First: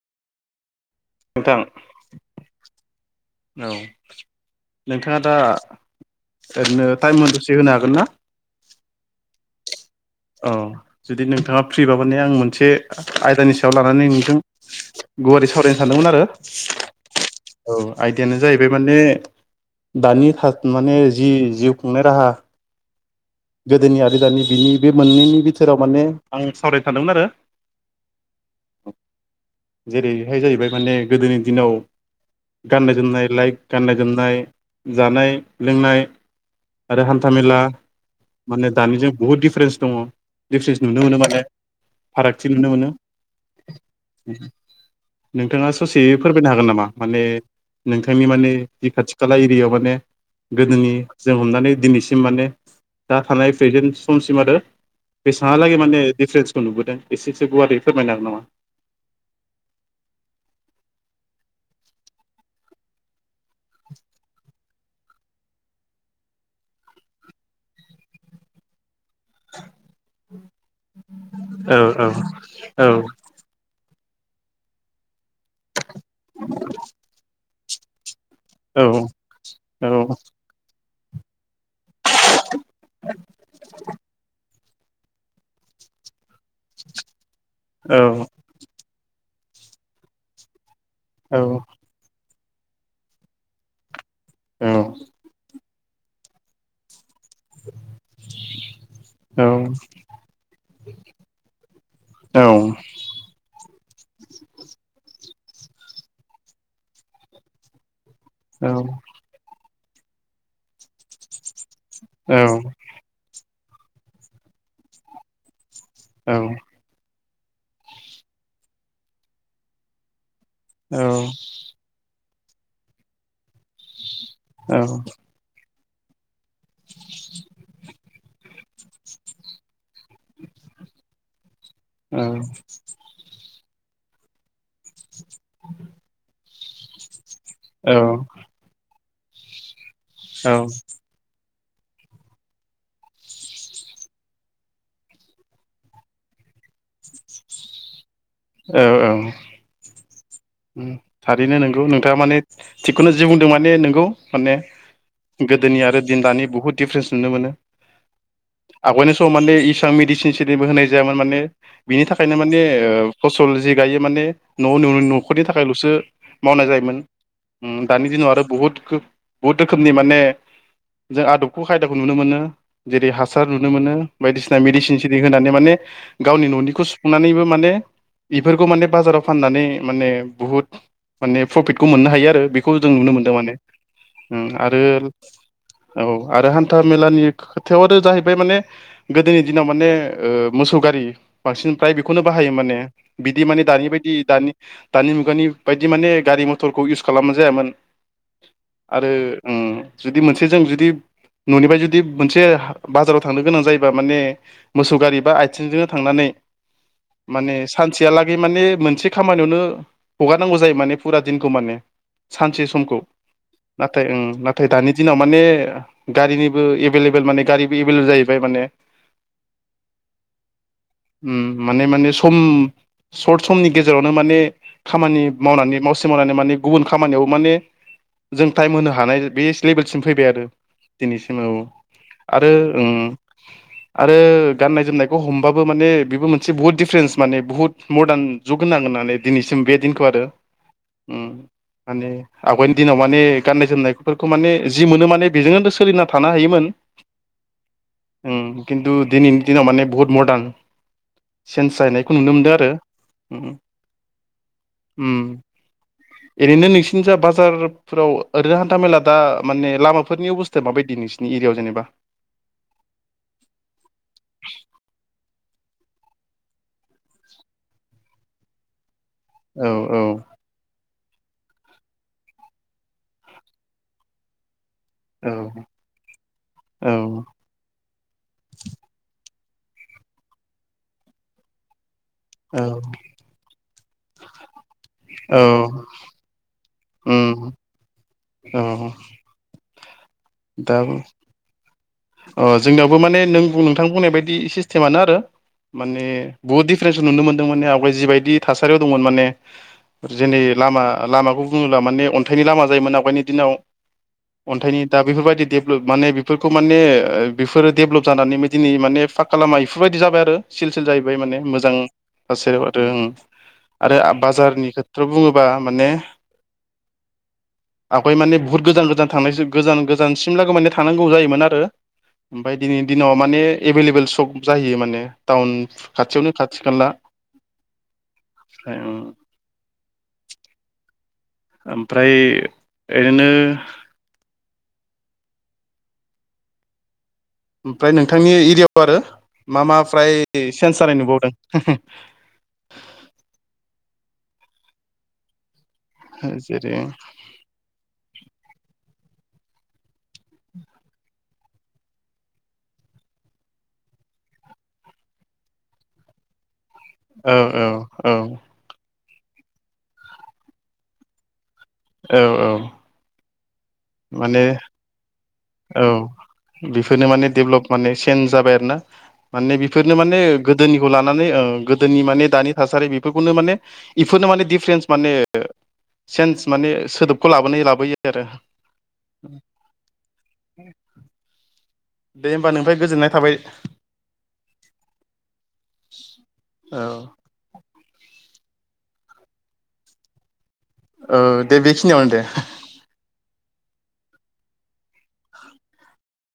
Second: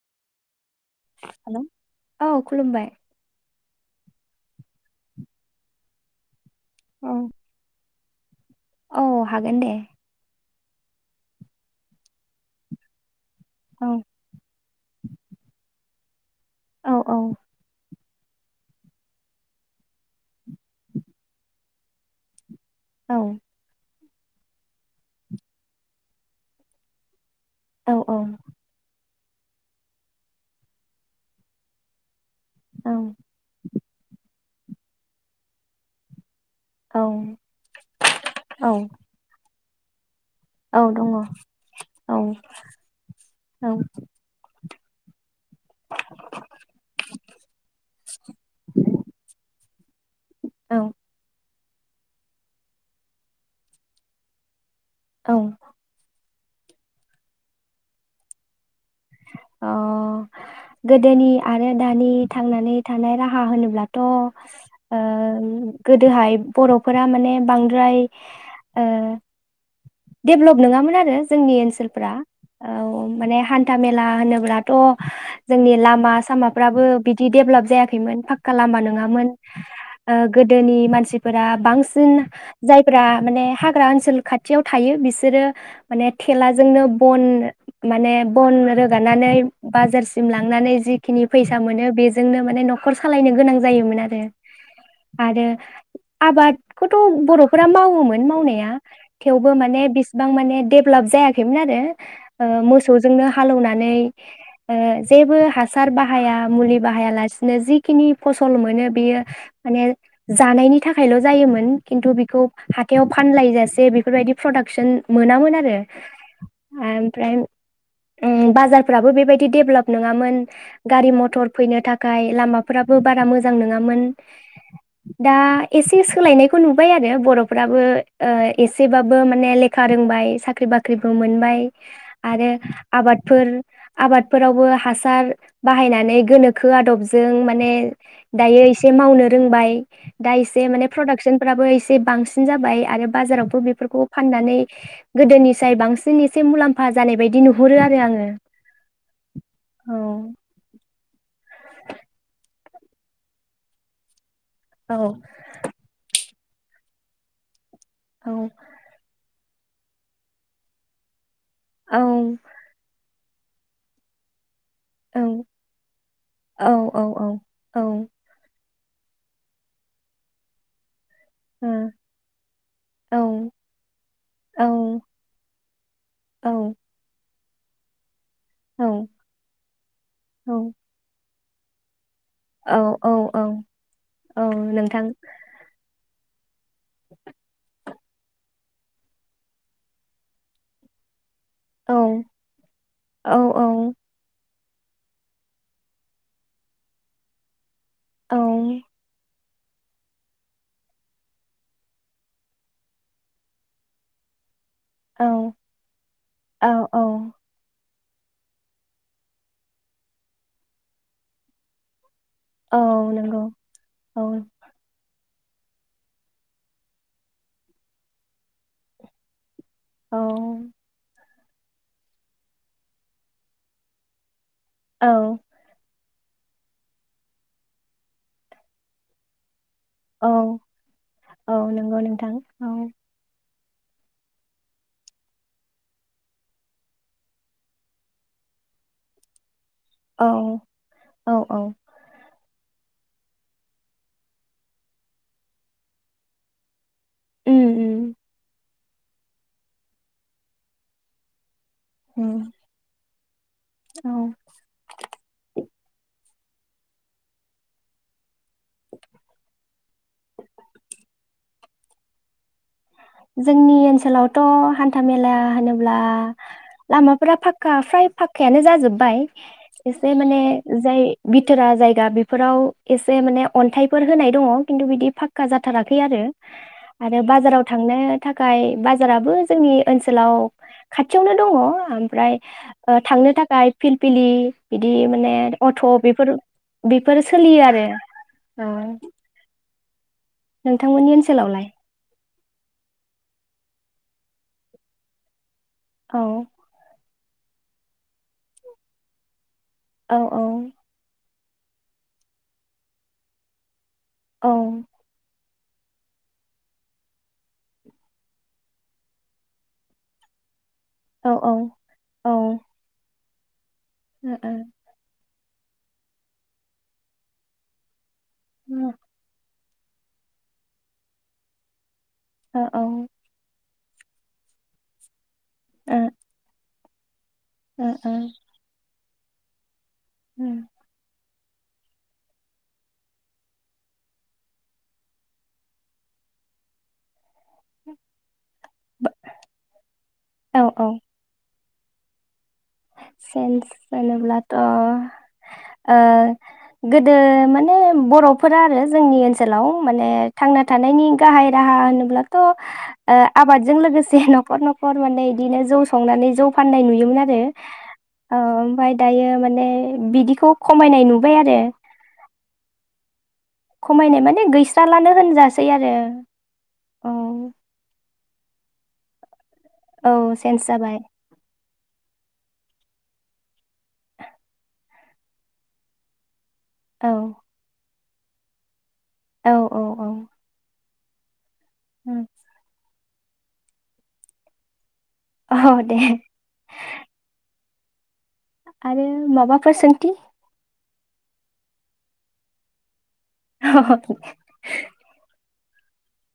नोंथां हेलौ औ खुलुमबाय औ नोंथाङा दा ओरैनो औ टाइममोन दसे होनो हागोन ना औ हागोन दे। औ जुदि नोंथाङा फ्रिबा माने आं मोनसे आयदानि सायाव औ लानानै नोंजों गुवारै सावरायनो सानदोंमोन आरो औ आयदायानो जाहैबाय माने दानि था माने जि जिउ खुंनाय राहा औ गोदोनि आ दानि बिनि बे मोननैनि बिथोराव माने आं सावरायनो सानदोमोन आरो औ औ जेरैहाय जाहैबाय माने गोदोनि दिनाव औ गाननाय जोमनाय लाइक गाननाय जोमनाय जानाय लोंनाय आरो हान्था मेला औ माने दानिजों बुहुत दिफरेन्स दङ। औ दिफरेन्स नुनो दङ मोनो औ माथो फारागथि नुनो मोनो। नोंथाङा ससे फोरमायनो हागोन नामा माने नोंथांनि माने बे खाथि खाला एरियायाव माने गोदोनि जों हमनानै दिनैसिम माने। दा थानाय प्रेजेन्ट समसिम आरो। औ बेसांहालागे माने दिफरेन्स खौ नुबोदों एसेसो गुवारै फोरमायनो हागोन नामा। अ गोदोनि आरो दानि थांनानै थानाय राह हा होनोब्लाथ। ओ गोदोहाय बरफोरा माने बांद्राय ओ। डेभलप नङामोन आरो जोंनि औ औ ओनसोलफ्रा औ ओ‌ माने हा मेला होनोबथ जोंनि ला मा सामाफ्राबो बिदि देबलाप जायाखैमोन फा खा लामा औ नोङामोन औ ओ गोदोनि मानसि फोरा बांसिन जायफ्रा माने हाग्रा ओनसोल खाथि थियाव थायो बिसोरो माने थेलाजोंनो बन माने औ। बन रोगानानै बाजारसिम लांनानै जिखिनि औ फैसा मोनो बेजोंनो मा माने नखर सालायनो गोनां जायोमोन आरो। आरो। आबादखौथ। बरफोरा मावोमोन मावनाया थेवबो माने बिसेबां माने देभलप जायाखैमोन आरो औ औ मोसौ। लेवनानै ओ जेबो हासार बाहाया मुलि बाहायालासिनो जिखिनि फसल मोनो बेयो माने जानायनि थाखायल जायोमोन खिन्थु बेखौ हाथायाव फानलायजासि जे बेफोरबायदि प्रडाक्सन मोनामोन आरो। ओमफ्राय ओ बाजारफ्राबो बेबायदि देभलप नङामोन गारि मथर फैनो थाखाय लामाफोराबो बारा मोजा मोजां नङामोन दा एसे सोलायनाय खौ नुबाय आरो बर'फ्राबो ओ एसेबाबो माने लेखा रोंबाय साख्रि बाख्रिबो मोनबाय औ आरो आबादफोर आबादफोरावबो हासार बाहायनानै गोनो खो आदबज जों माने दायो एसे मावनो रोंबाय दा इसे माने प्रडाक्सन फोराबो एसे बांसिन जाबाय आरो बाजारावबो बेफोरखौ फाननानै गोदोनिफ्राय बांसिन एसे मुलाम्फा जानाय बायदि नु हुरो आरो आङो औ औ उम थारैनो नोंगौ नोंथाङा माने थिगखौनो जि बुंदों माने नोंगौ माने औ गोदोनि आरो दिन दानि बहुत दिफ्र्रेन्स नुनो मोनो आगयनि स स माने इसां मेडिसिन सलिबो होनाय जायामोन माने औ बिनि थाखायनो माने ओ फसल जि गायो माने न' न' औ न'खरनि थाखायलसो औ मावनाय जायोमोन औ उम औ दानि दिनाव आरो बुहुद बहुत रोखोमनि माने जों आदबखौ खायदाखौ नुनो मोनो जेरै औ हासार नुनो मोनो बायदिसिना औ मेडिसिन सिदि होनानै माने गावनि औ ननिखौ सुफुंनानैबो माने बेफोरखौ माने औ बाजाराव फाननानै माने औ बहुद माने प्रफिटखौ मोननो हायो आ आरो बेखौ औ जों औ नुनो मोनदों औ माने औ उम आरो नोंथां औ आरो हान हान्था मेलानि खोथायाव आरो जाहैबाय माने गोदोनि दिनाव माने ओ मोसौ गारि बांसिन फ्राय औ बेखौनो बाहायो माने। औ औ बिदि माने दानि बायदि दा नि दानि मुगानि बायदि माने गारि मथरखौ इउस खालामनाय जायामोन। औ आरो उम जुदि मोनसे जों जुदि ननिफ्राय जुदि मोनसे हा बाजाराव थांनो गोनां जायोबा माने मोसौ गारि बा औ आइथिंजोंनो थांनानै औ औ माने सानसेयालागै माने मोनसे खामानियावनो हगारनांगौ जायो माने फुरा दिनखौ माने। सानसे औ समखौ नंगौ नाथाय औ उम नाथाय दानि दिनाव माने गारिनिबो एबेल लेबेल माने गारिबो ऐबेल जाहैबाय माने। औ उम माने माने सम सर्ट समनि गेजेरावनो माने खामानि औ मावनानै मावसे मावनानै माने गुबुन खामानियाव माने जों टाइम होनो हानाय बे लेभेलसिम फैबाय औ आरो दिनैसिम औ नंगौ नोंथां आरो औ ओं । आरो गाननाय जोमनायखौ हमबाबो माने बेबो मोनसे बहुत दिफरेन्स माने बुहुत मदार्न जुग होनांगोन होननानै दिनैसिम बे दिनखौ आरो औ उम औ औ माने आवगाय दिनाव माने गाननाय जोमनायफोरखौ माने जि मोनो माने बेजोंनोदो सोलिना थानो हायोमोन। उम। खिन्थु दिनैनि दिनाव माने बहुत मर्दान चेन्ज जाहैनायखौ नुनो उम मोनदो उम औ उम। ओरैनो नोंसिनि जा बाजारफोराव ओरैनो हान्थामेला दा माने लामाफोरनि अबस्थाया माबायदि नोंसिनि एरियायाव जेनेबा। जोंनि ओनसोलावथ हान्था मेला होनोब्ला लामाफोरा फाखक्का फ्राय फाखक्कायानो जाजोब्बाय। औ एसे माने जाय बिथोरा जायगा बेफोराव एसे माने अन्थाइफोर होनाय दङ। खिन्थु बिदि औ फाखक्का जाथाराखै आरो औ आरो बाजाराव थांनो थाखाय बाजारा बो जोंनि खाथियावनो दङ ओमफ्राय ओ थांनो थाखाय फिलफिलि बिदि माने औ अट बेफोर बिफोर सोलियो आरो । अ । नोंथांमोननि ओनसोलावलाय? अ जोंनियावबो माने नों नोंथां बुंनाय बायदि सिस्टेमानो आरो । माने औ बहुत दिफारेन्स नुनो मोनो । [unintelligible] आवगाय जिबायदि थासारियाव दंमोन माने औ जोंनि लामा - लामाखौ बुङोब्ला माने अन्थाइनि लामा जायोमोन आवगायनि दिनाव। औ अन्थाइनि दा बेफोरबायदि देभलप माने बेफोरखौ माने ओ बेफोरो डेभलप जानानैबो दिनै माने पाक्का लामा इफोरबायदि जाबाय आरो ‌। सिल सिल जाहैबाय औ माने औ मोजां ओ सासेयाव आरो ओम । आरो ओ बाजारनि खेथ्र' बुङोब्ला बा माने आ हाइ माने बहुत गोजान गोजान थांनाय जो गोजान गोजानसिम लोगो मोन्नो थांनांगौ जायोमोन आरो । ओमफाय औ ओ दिनैनि दिनाव माने एभेलेबेल सक जाहैयो माने । टाउन खाथियावनो खाथि खाला । ओ ए ओं । उम । आमफ्राय ओरैनो ओमफ्राय नोंथांनि एरिया आरो मा मा फ्राय औ सेन्स जानाय नुबावदों? हो होम । चेन्स होनोब्लाथ' ओ जेरै गोदो माने बर ' फोरा आरो जोंनि ओनसोलाव माने थांना थानायनि गाहाय राहा होनोब्लाथ' ओ आबादजों लोगोसे नखर नखर माने इदिनो जौ संनानै जौ फाननाय नुयोमोन औ आरो । औ औ ओ ओमफाय दायो माने बिदिखौ खमायनाय नुबाय आरो । औ औ। खमायनाय माने गैस्रालानो होनजासै आरो औ औ । सेन जाबाय आरो ना माने बेफोरनो माने औ चेन्ज गोदोनिखौ जाबाय लानानै ओ गोदोनि माने दानि थासारि बेफोरखौनो माने इफोरनो माने दिफारेन्स माने सेन्स माने औ सोदोबखौ लाबोनो लाबोयै बे आरो औ औ औ [inaudible] दे होमबा नोंनिफाय गोजोन्नाय थाबाय औ दे औ आरो माबाफोर सोंथि औ दे बेखिनियावनो दे अ अ दे